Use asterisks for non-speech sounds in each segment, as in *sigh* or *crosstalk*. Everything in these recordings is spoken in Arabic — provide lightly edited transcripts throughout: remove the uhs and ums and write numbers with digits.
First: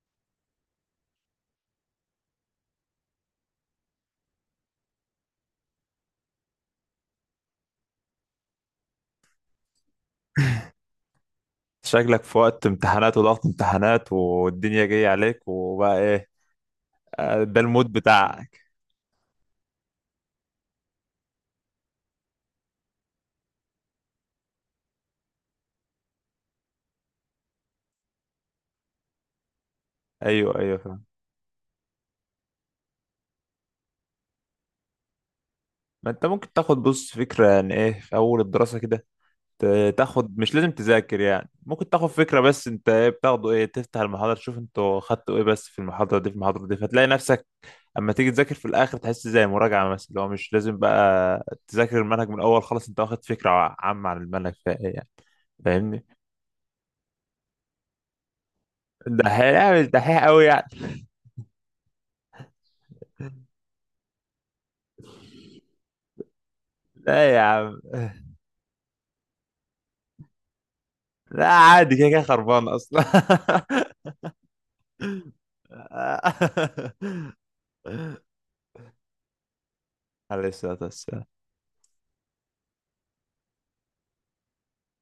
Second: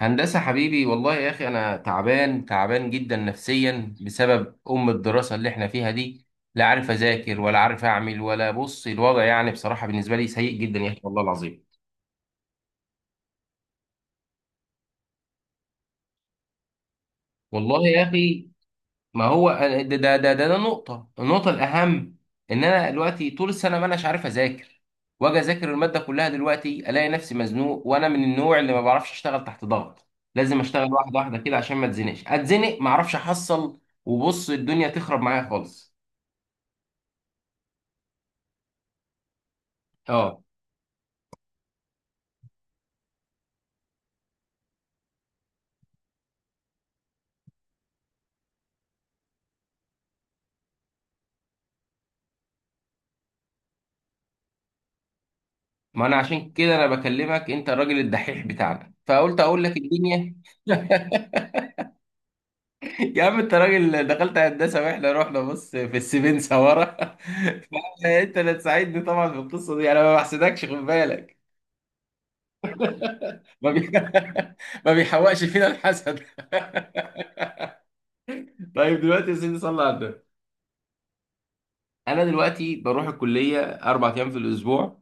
هندسة حبيبي والله يا أخي أنا تعبان تعبان جدا نفسيا بسبب الدراسة اللي إحنا فيها دي. لا عارف أذاكر ولا عارف أعمل، ولا بص الوضع يعني بصراحة بالنسبة لي سيء جدا يا أخي والله العظيم. شكلك في وقت امتحانات وضغط امتحانات والدنيا جاية عليك وبقى ايه؟ ده والله المود يا أخي، بتاعك. ما هو ده نقطة الأهم. إن أنا دلوقتي طول السنة ما أناش عارف أذاكر، وأجي أذاكر المادة كلها دلوقتي ألاقي نفسي مزنوق، وأنا من النوع اللي ما بعرفش أشتغل تحت ضغط. ايوه لازم ايوه، أشتغل فاهم. واحدة واحدة كده عشان ما أتزنقش، أتزنق ما أعرفش أحصل. وبص الدنيا تخرب معايا خالص. ما انت ممكن تاخد بص فكرة عن ايه في اول الدراسة كده، تاخد، اه، مش لازم تذاكر يعني، ممكن تاخد فكرة بس. انت ايه بتاخده؟ ايه، تفتح المحاضرة تشوف انتوا خدتوا ايه بس في المحاضرة دي، فتلاقي نفسك اما تيجي تذاكر في الاخر تحس زي مراجعة مثلا، اللي هو مش لازم بقى تذاكر المنهج من الاول، خلاص انت واخد فكرة عامة عن المنهج، فايه يعني؟ فاهمني؟ ما انا عشان كده انا بكلمك، انت الراجل الدحيح بتاعنا، ده فقلت اقول لك هيعمل دحيح الدنيا. قوي يعني؟ *laughs* يا عم انت راجل دخلت هندسه واحنا رحنا بص في السيفين سوارة. لا يا عم *laughs* *laughs* فانت اللي تساعدني طبعا في القصه دي، انا ما بحسدكش خد بالك. لا، عادي، كده كده خربان اصلا. ما بي... *laughs* ما بيحوقش فينا الحسد. *laughs* *laughs* طيب دلوقتي يا سيدي صلى على النبي. عليه الصلاة والسلام. انا دلوقتي بروح الكليه اربع ايام في الاسبوع،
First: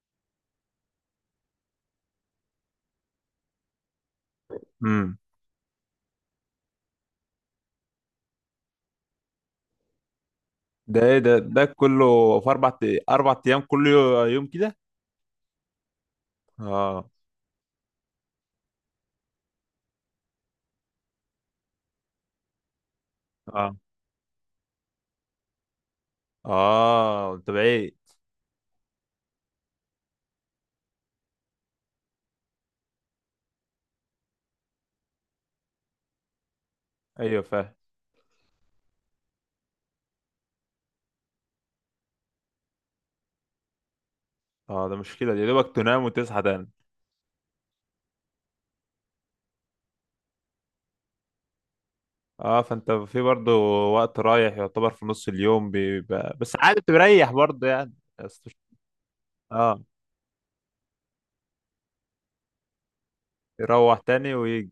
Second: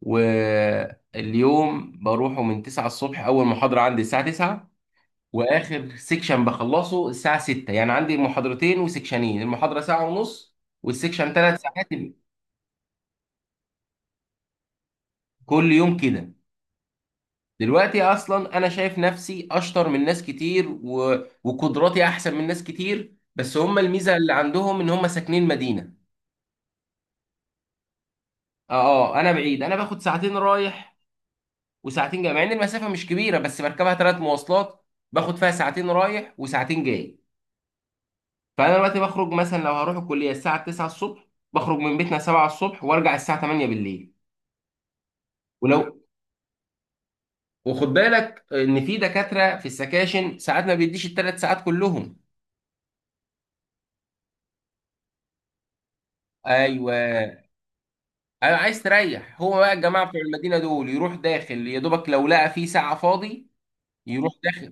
واليوم بروحه من 9 الصبح، اول محاضره عندي الساعه 9، امم واخر سيكشن بخلصه الساعه 6، يعني عندي محاضرتين وسيكشنين، المحاضره ساعه ونص ده ايه والسيكشن ده؟ ثلاث ده ساعات. كله في اربع، اربع ايام، كل يوم كده؟ كل يوم كده. اه. دلوقتي اصلا انا شايف نفسي اشطر من ناس كتير وقدراتي احسن من ناس كتير، بس اه، هم الميزه اللي عندهم ان هم ساكنين مدينه. اه، انت بعيد. اه انا بعيد، انا باخد ساعتين رايح وساعتين جاي، مع ان المسافه مش كبيره بس بركبها ثلاث مواصلات، باخد فيها ساعتين رايح وساعتين جاي. ايوه فاهم. فانا دلوقتي بخرج مثلا لو هروح الكليه الساعه 9 الصبح، بخرج من بيتنا 7 الصبح وارجع الساعه 8 بالليل. اه، ده مشكلة دي، يا دوبك ولو تنام وتصحى تاني. وخد بالك ان في دكاتره في السكاشن ساعات ما بيديش الثلاث ساعات كلهم. اه، فانت في برضه وقت رايح، يعتبر في نص اليوم بيبقى، بس عادي ايوه بتريح برضه يعني. بس مش- انا عايز تريح، هو بقى اه، الجماعه بتوع المدينه دول يروح داخل يا دوبك لو لقى في ساعه فاضي، يروح تاني يروح، ويجي.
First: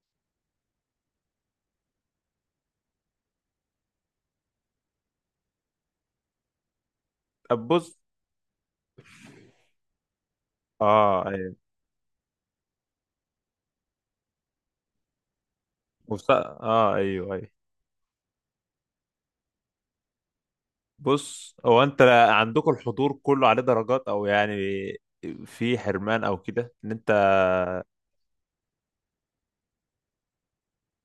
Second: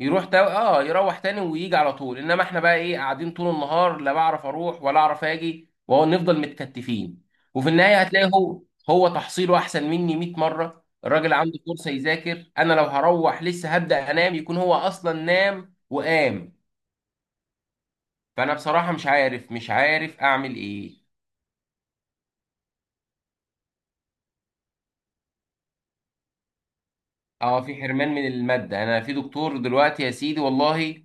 يروح تا... اه يروح تاني ويجي على طول، انما احنا بقى ايه قاعدين طول النهار لا بعرف اروح ولا اعرف اجي ونفضل متكتفين. طب وفي النهايه بص. هتلاقي هو تحصيله احسن مني 100 مره، اه الراجل ايوه، عنده فرصه يذاكر، انا لو هروح لسه هبدا انام يكون هو اصلا نام وقام. اه ايوه ايوه. فانا بصراحه مش عارف اعمل ايه. بص هو انت عندكم الحضور كله عليه درجات او يعني في حرمان او كده، ان انت اه في حرمان من المادة، يعني انا في دكتور دلوقتي يا سيدي والله،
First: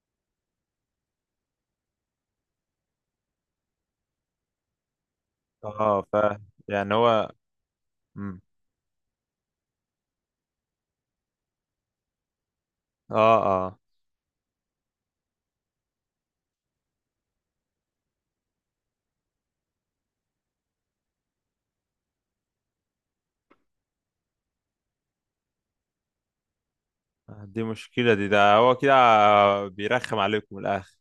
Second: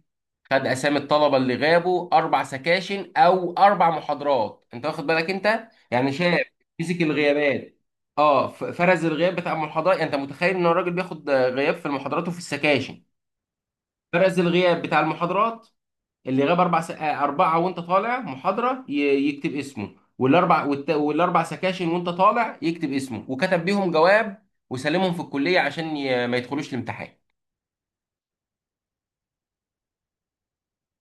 خد اسامي الطلبة اللي غابوا اربع سكاشن او اربع محاضرات، انت واخد بالك انت اه، يعني ف شاب يعني مسك هو الغيابات. مم. اه فرز الغياب بتاع المحاضرات، يعني انت متخيل ان الراجل بياخد غياب في المحاضرات وفي السكاشن. اه، اه، فرز الغياب بتاع المحاضرات، اللي غاب اربع س... آه، اربعة، وانت طالع محاضرة يكتب اسمه، والاربع سكاشن وانت طالع يكتب اسمه، وكتب بيهم جواب وسلمهم في الكلية عشان ما يدخلوش الامتحان. دي مشكلة دي، ده هو كده بيرخم عليكم من الاخر.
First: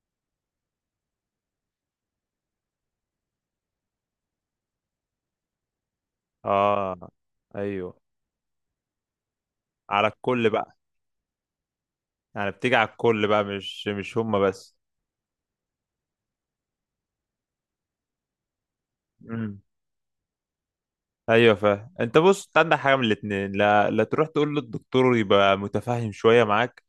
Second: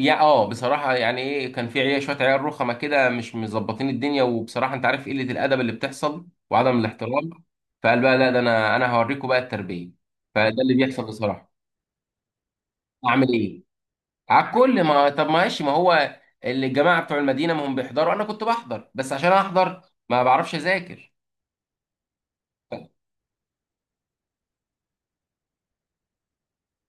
يا اه بصراحة، يعني ايه، كان في عيال، شوية عيال رخمة كده مش مظبطين الدنيا، وبصراحة انت عارف قلة الأدب اللي بتحصل وعدم اه الاحترام. ايوه، فقال بقى لا ده، انا هوريكم بقى التربية. على الكل فده اللي بقى، بيحصل بصراحة. يعني بتيجي على الكل اعمل بقى ايه؟ مش هما على بس. الكل، ما طب ماشي، ما هو اللي الجماعة بتوع المدينة ما هم بيحضروا، انا كنت بحضر بس عشان مم. احضر، ما بعرفش اذاكر. ايوه فاهم. انت بص، انت عندك حاجة من الاتنين، لا، تروح تقول للدكتور يبقى متفاهم شوية معاك.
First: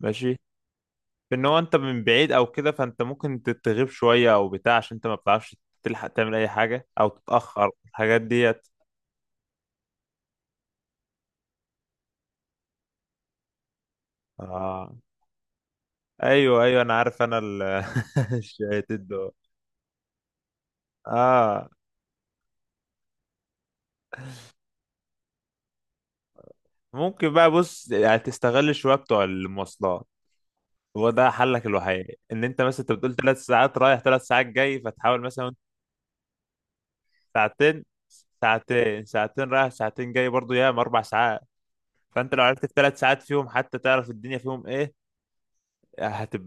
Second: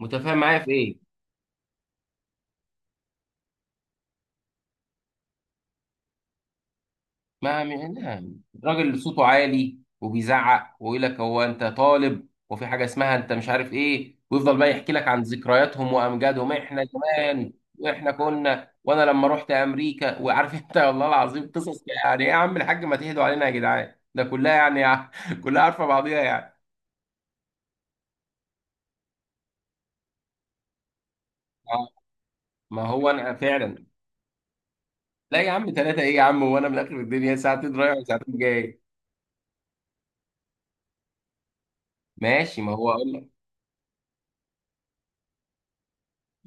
ماشي، متفاهم معايا في ايه؟ ان هو انت من بعيد او كده، فانت ممكن تتغيب شويه او بتاع عشان انت ما بتعرفش تلحق تعمل اي حاجه او ما تتاخر الحاجات نعم ديت. الراجل اللي صوته عالي وبيزعق ويقول لك هو انت طالب وفي حاجه اسمها انت مش عارف ايه، ويفضل بقى اه يحكي لك عن ذكرياتهم وامجادهم، ايوه ايوه، احنا انا عارف، انا زمان واحنا *laughs* كنا، الشيات وانا لما دول. رحت امريكا، وعارف انت *laughs* والله العظيم اه، قصص، يعني ايه يا عم الحاج ما تهدوا علينا يا جدعان، ده كلها يعني *laughs* كلها عارفه بعضيها يعني. ممكن بقى بص يعني تستغل شويه بتوع المواصلات، هو ده حلك آه، الوحيد. ان انت مثلا، ما انت هو بتقول انا ثلاث ساعات فعلا، رايح ثلاث ساعات جاي، فتحاول لا يا مثلا عم ثلاثه ايه يا عم، وانا من اخر الدنيا ساعتين ساعتين، رايح وساعتين جاي. ساعتين رايح ساعتين جاي، برضو ياما اربع ساعات، فانت لو ماشي، عرفت في ما هو، ثلاث ساعات فيهم حتى تعرف الدنيا فيهم ايه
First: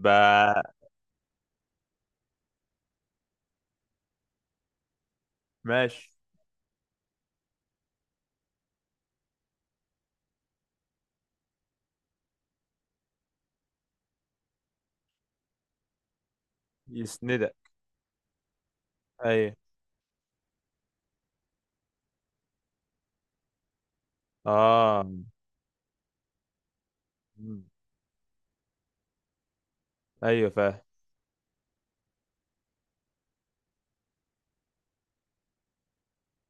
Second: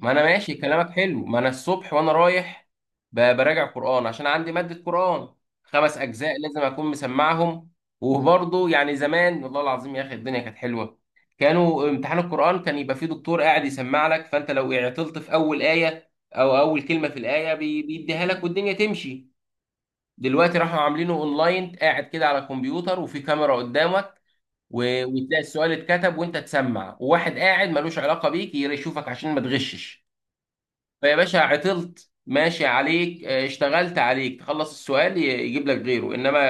ما انا ماشي كلامك حلو، ما انا الصبح وانا رايح براجع قرآن عشان عندي مادة قرآن، خمس ماشي. اجزاء لازم اكون مسمعهم. وبرضه يعني زمان والله العظيم يا اخي الدنيا كانت حلوة، كانوا امتحان القرآن كان يبقى فيه دكتور قاعد يسمع لك، فانت لو عطلت في اول آية او اول كلمة في يسندك. الآية بيديها لك والدنيا تمشي. ايوه. دلوقتي راحوا عاملينه اونلاين، قاعد كده على الكمبيوتر وفي كاميرا قدامك، اه. وتلاقي السؤال اتكتب وانت تسمع، وواحد مم. قاعد ملوش علاقة بيك يشوفك عشان ما تغشش. ايوه فاهم. فيا باشا عطلت ماشي عليك، آه، اشتغلت عليك تخلص السؤال يجيب لك غيره، انما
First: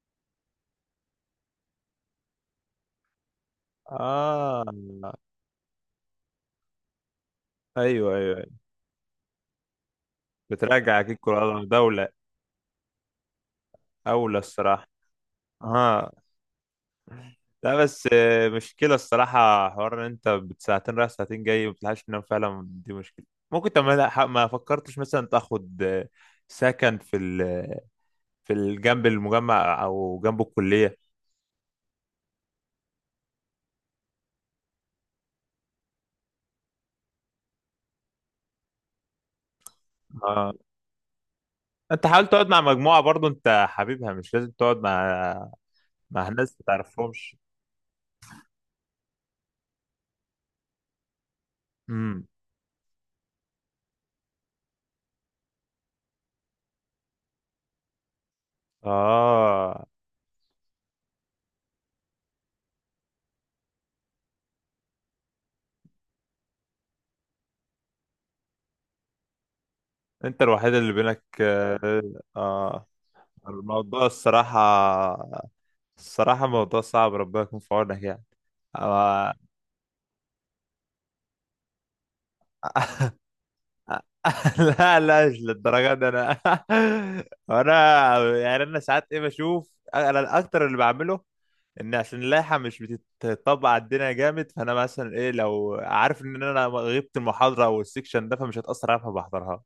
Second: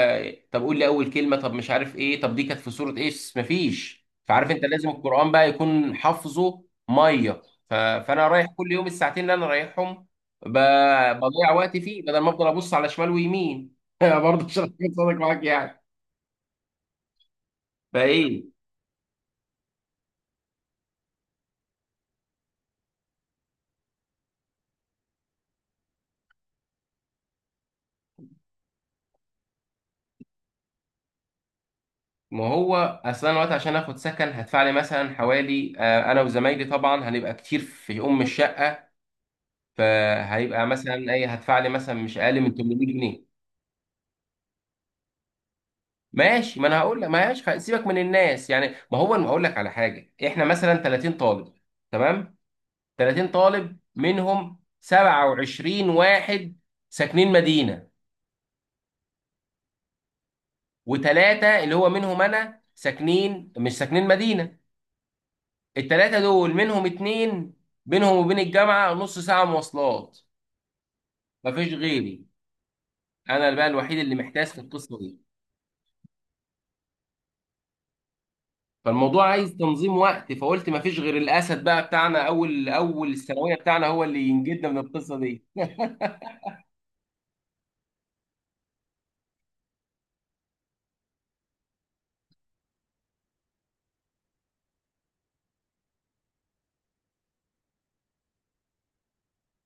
طب قول لي اول كلمه، طب مش عارف ايه، طب دي كانت في سوره ايه، مفيش. فعارف اه انت لازم القران بقى يكون حافظه ميه؟ ايوه فانا ايوه. رايح أيوة. كل يوم الساعتين اللي انا رايحهم ب... بترجع كيك بضيع كل وقتي فيه دولة. بدل ما افضل ابص على شمال ويمين. *laughs* اولى برضه مش الصراحة. هكون صادق معاك يعني. اه، لا بس فايه، مشكلة الصراحة حوار ان انت بساعتين رايح ساعتين جاي ما بتلحقش تنام، فعلا دي مشكلة. ممكن طب ما لا، ما فكرتش مثلا تاخد سكن في ال جنب المجمع او جنب الكلية؟ ما هو اصلا الوقت، عشان اخد سكن هدفع لي مثلا حوالي، آه، انا وزمايلي طبعا هنبقى كتير في الشقه، اه، فهيبقى مثلا ايه هدفع لي مثلا انت مش حاول اقل تقعد من مع 800 مجموعة جنيه برضو انت حبيبها، مش لازم تقعد مع، مع ناس ماشي، ما ما انا هقول لك تعرفهمش. ماشي، سيبك من الناس يعني، ما هو انا هقول لك على حاجه، احنا مثلا 30 طالب، امم. تمام، 30 طالب منهم 27 واحد ساكنين مدينه، اه، وثلاثه اللي هو منهم انا ساكنين مش ساكنين مدينه. الثلاثه دول منهم اتنين بينهم وبين الجامعه نص ساعه مواصلات، انت الوحيد اللي بينك، مفيش اه. غيري، آه. انا بقى الوحيد الموضوع اللي محتاس الصراحة، في القصه. الصراحة موضوع صعب، ربنا يكون في عونك يعني. فالموضوع آه. عايز تنظيم وقت، فقلت ما فيش غير الاسد بقى بتاعنا اول اول *laughs* الثانويه بتاعنا هو اللي ينجدنا من لا القصه لا، مش دي. للدرجة *laughs* دي انا. *laughs* انا يعني انا ساعات ايه بشوف، انا الاكتر اللي بعمله ان عشان اللائحه مش بتطبق على الدنيا جامد، فانا مثلا ايه، لو عارف ان انا غبت المحاضره او السكشن ده فمش هتاثر عليها فبحضرها،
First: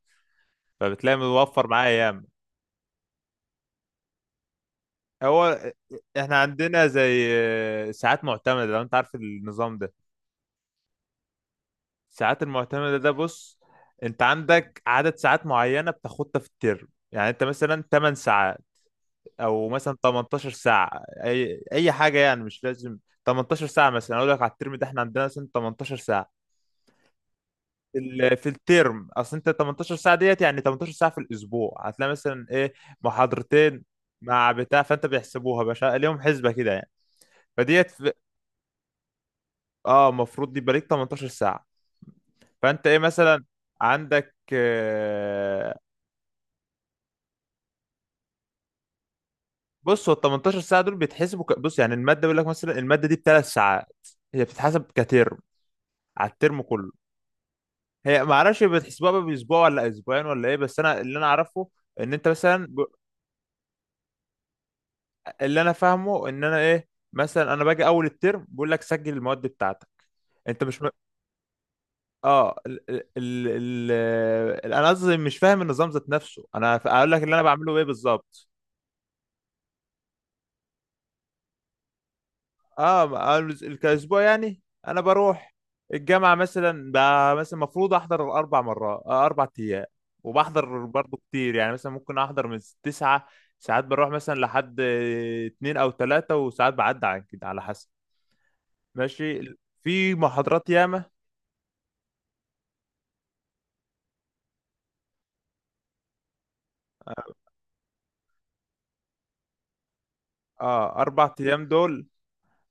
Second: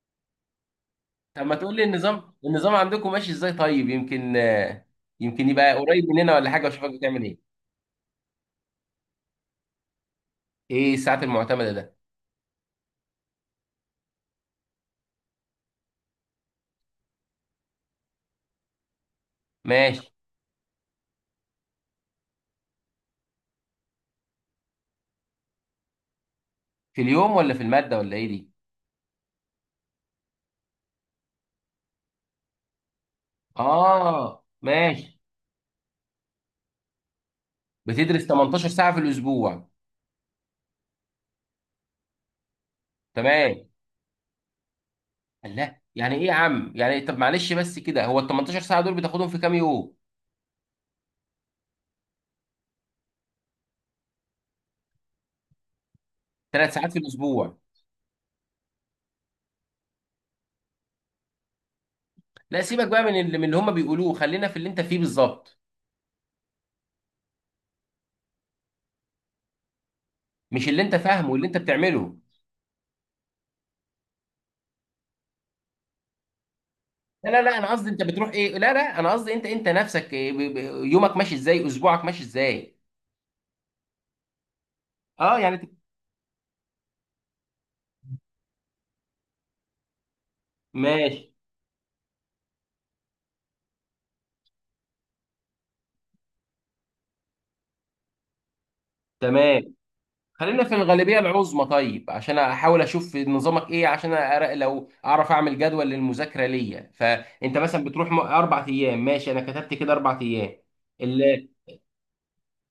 فبتلاقي طب ما موفر تقول لي معايا. النظام، عندكم ماشي ازاي؟ طيب يمكن، آه، يمكن هو يبقى قريب مننا احنا ولا حاجه عندنا واشوفك بتعمل زي ايه. ساعات معتمدة، لو انت عارف النظام ده، ايه الساعات المعتمده ده؟ الساعات المعتمدة ده بص، انت عندك عدد ساعات معينة بتاخدها في الترم، يعني انت مثلا 8 ساعات او مثلا ماشي. 18 ساعة، اي حاجة يعني، مش لازم. 18 ساعة مثلا، اقول لك على الترم ده احنا عندنا مثلا 18 ساعة في اليوم ولا في في الماده ولا ايه ال- في دي؟ الترم، اصل انت 18 ساعة ديت يعني 18 ساعة في الاسبوع، هتلاقي مثلا ايه، محاضرتين اه مع بتاع، فانت ماشي. بيحسبوها باشا ليهم حسبة كده يعني، فديت. بتدرس 18 ساعه في الاسبوع. اه، المفروض يبقى ليك 18 ساعة، فانت ايه مثلا تمام. عندك الله يعني ايه يا عم، يعني طب معلش بس كده، هو ال 18 ساعه دول بتاخدهم في كام يوم؟ بص، هو ال 18 ساعة دول بيتحسبوا بص يعني المادة بيقول لك مثلا المادة دي بثلاث ساعات، هي بتتحسب كترم، على الترم ثلاث كله. ساعات في الاسبوع. هي ما اعرفش بتحسبوها بقى باسبوع ولا اسبوعين ولا ايه، بس انا اللي انا اعرفه ان انت لا مثلا سيبك بقى من اللي هم بيقولوه، خلينا في اللي انت فيه بالظبط. اللي انا فاهمه ان انا ايه، مثلا انا باجي اول الترم بقول لك سجل المواد بتاعتك، انت مش مش اللي انت فاهمه واللي انت بتعمله. اه انا قصدي مش فاهم النظام ذات نفسه، انا اقول لك لا اللي انا لا لا انا بعمله ايه قصدي انت بتروح بالظبط. ايه، لا لا انا قصدي انت انت نفسك إيه يومك ماشي ازاي، اسبوعك ماشي ازاي. اه أنا كاسبوع يعني، انا اه بروح يعني الجامعه مثلا مثلا المفروض احضر اربع مرات، اربع ايام، وبحضر برضه ماشي، كتير يعني، مثلا ممكن احضر من تسعة ساعات، بروح مثلا لحد اتنين او تلاتة، وساعات بعدي عن كده على حسب. ماشي، تمام. في خلينا محاضرات في ياما. الغالبية العظمى، طيب عشان احاول اشوف نظامك ايه عشان أرى لو اعرف اعمل جدول للمذاكرة ليا، فانت مثلا بتروح اربع ايام، ماشي، انا كتبت كده اربع ايام. اه اربع ال- ايام دول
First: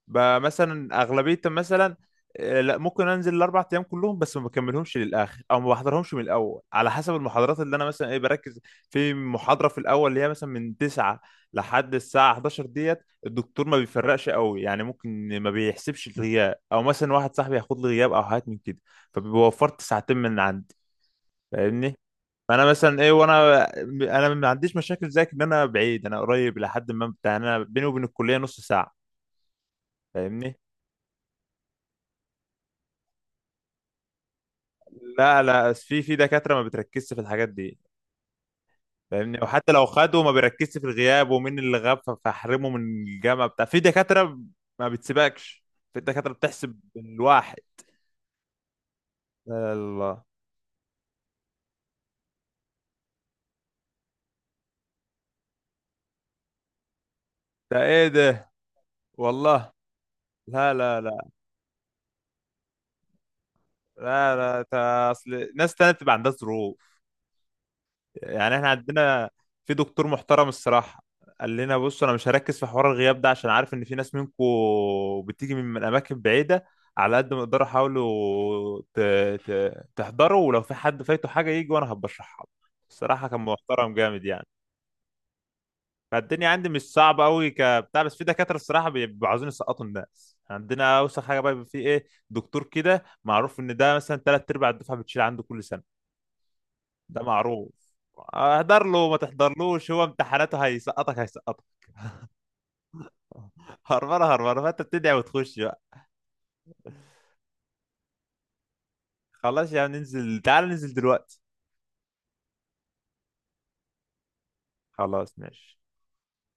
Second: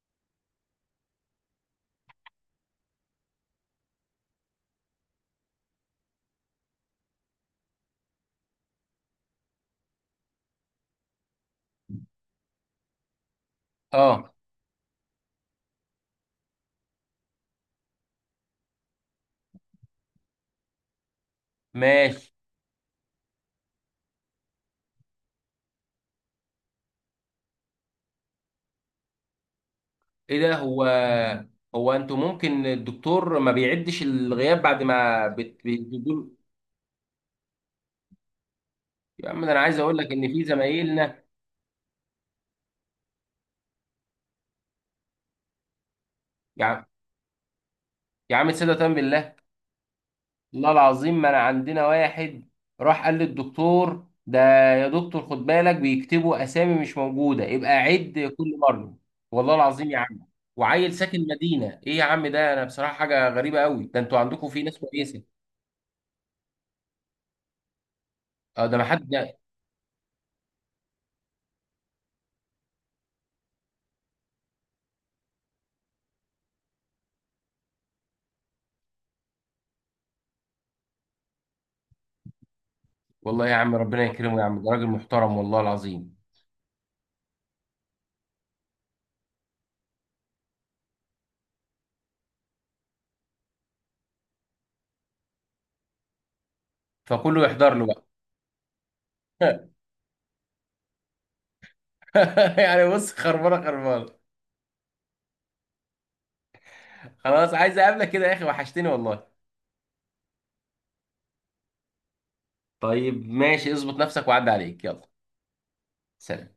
مثلا اغلبيه مثلا لا، ممكن انزل الاربع ايام كلهم بس ما بكملهمش للاخر او ما بحضرهمش من الاول، على حسب المحاضرات اللي انا مثلا ايه بركز في محاضره في الاول، اللي هي مثلا من 9 لحد الساعه 11 ديت، الدكتور ما بيفرقش اه قوي يعني، ممكن ما بيحسبش الغياب، او مثلا واحد صاحبي هياخد لي غياب او حاجات من كده، فبيوفرت ساعتين من عندي، فاهمني؟ ماشي. فانا مثلا ايه، وانا، انا ما عنديش مشاكل زيك ان انا بعيد، انا قريب لحد ما بتاع، انا بيني وبين الكليه نص ساعه، ايه ده؟ فاهمني؟ هو هو انتوا ممكن الدكتور ما بيعدش الغياب بعد ما لا لا، في بتدوا في له؟ دكاترة ما بتركزش في الحاجات دي يا فاهمني، عم ده انا وحتى عايز لو اقول لك خدوا ان ما في بيركزش في زمايلنا، الغياب ومين اللي غاب فاحرمه من الجامعة بتاع. في دكاترة ما بتسيبكش، في دكاترة يا بتحسب عم بالواحد. يا عم صدقة بالله، يا الله، والله العظيم ما انا عندنا واحد راح قال للدكتور ده، يا دكتور خد بالك بيكتبوا اسامي مش موجوده، يبقى ده ايه عد ده؟ كل مره. والله والله. العظيم يا عم. لا وعيل لا ساكن لا مدينه ايه يا عم، ده انا بصراحه حاجه غريبه قوي، ده انتوا لا عندكم لا في ناس ده كويسه. اصل ناس تانية بتبقى عندها ظروف، يعني اه احنا ده ما حد. عندنا في دكتور محترم الصراحة، قال لنا بص انا مش هركز في حوار الغياب ده عشان عارف ان في ناس منكم بتيجي من اماكن بعيدة، على قد ما تقدروا حاولوا تحضروا، ولو في حد فايته حاجة يجي وانا هبشرحها له. الصراحة كان والله يا عم محترم ربنا جامد يكرمه يا يعني. عم، ده راجل محترم والله العظيم. فالدنيا عندي مش صعبة قوي كبتاع، بس في دكاترة الصراحة بيبقوا عاوزين يسقطوا الناس. عندنا اوسخ حاجة بقى، بيبقى في ايه دكتور كده معروف ان ده مثلا تلات ارباع الدفعة بتشيل عنده كل سنة. ده فكله معروف، يحضر له بقى. اهدر له ما تحضرلوش، هو امتحاناته هيسقطك هيسقطك. *laughs* يعني بص خربانه خربانه. هربانه هربانه، فانت بتدعي وتخش بقى. خلاص عايز اقابلك كده يا اخي، وحشتني والله. خلاص يا عم ننزل، تعال ننزل دلوقتي. طيب ماشي، اظبط نفسك وعدي عليك، يلا. خلاص ماشي. سلام.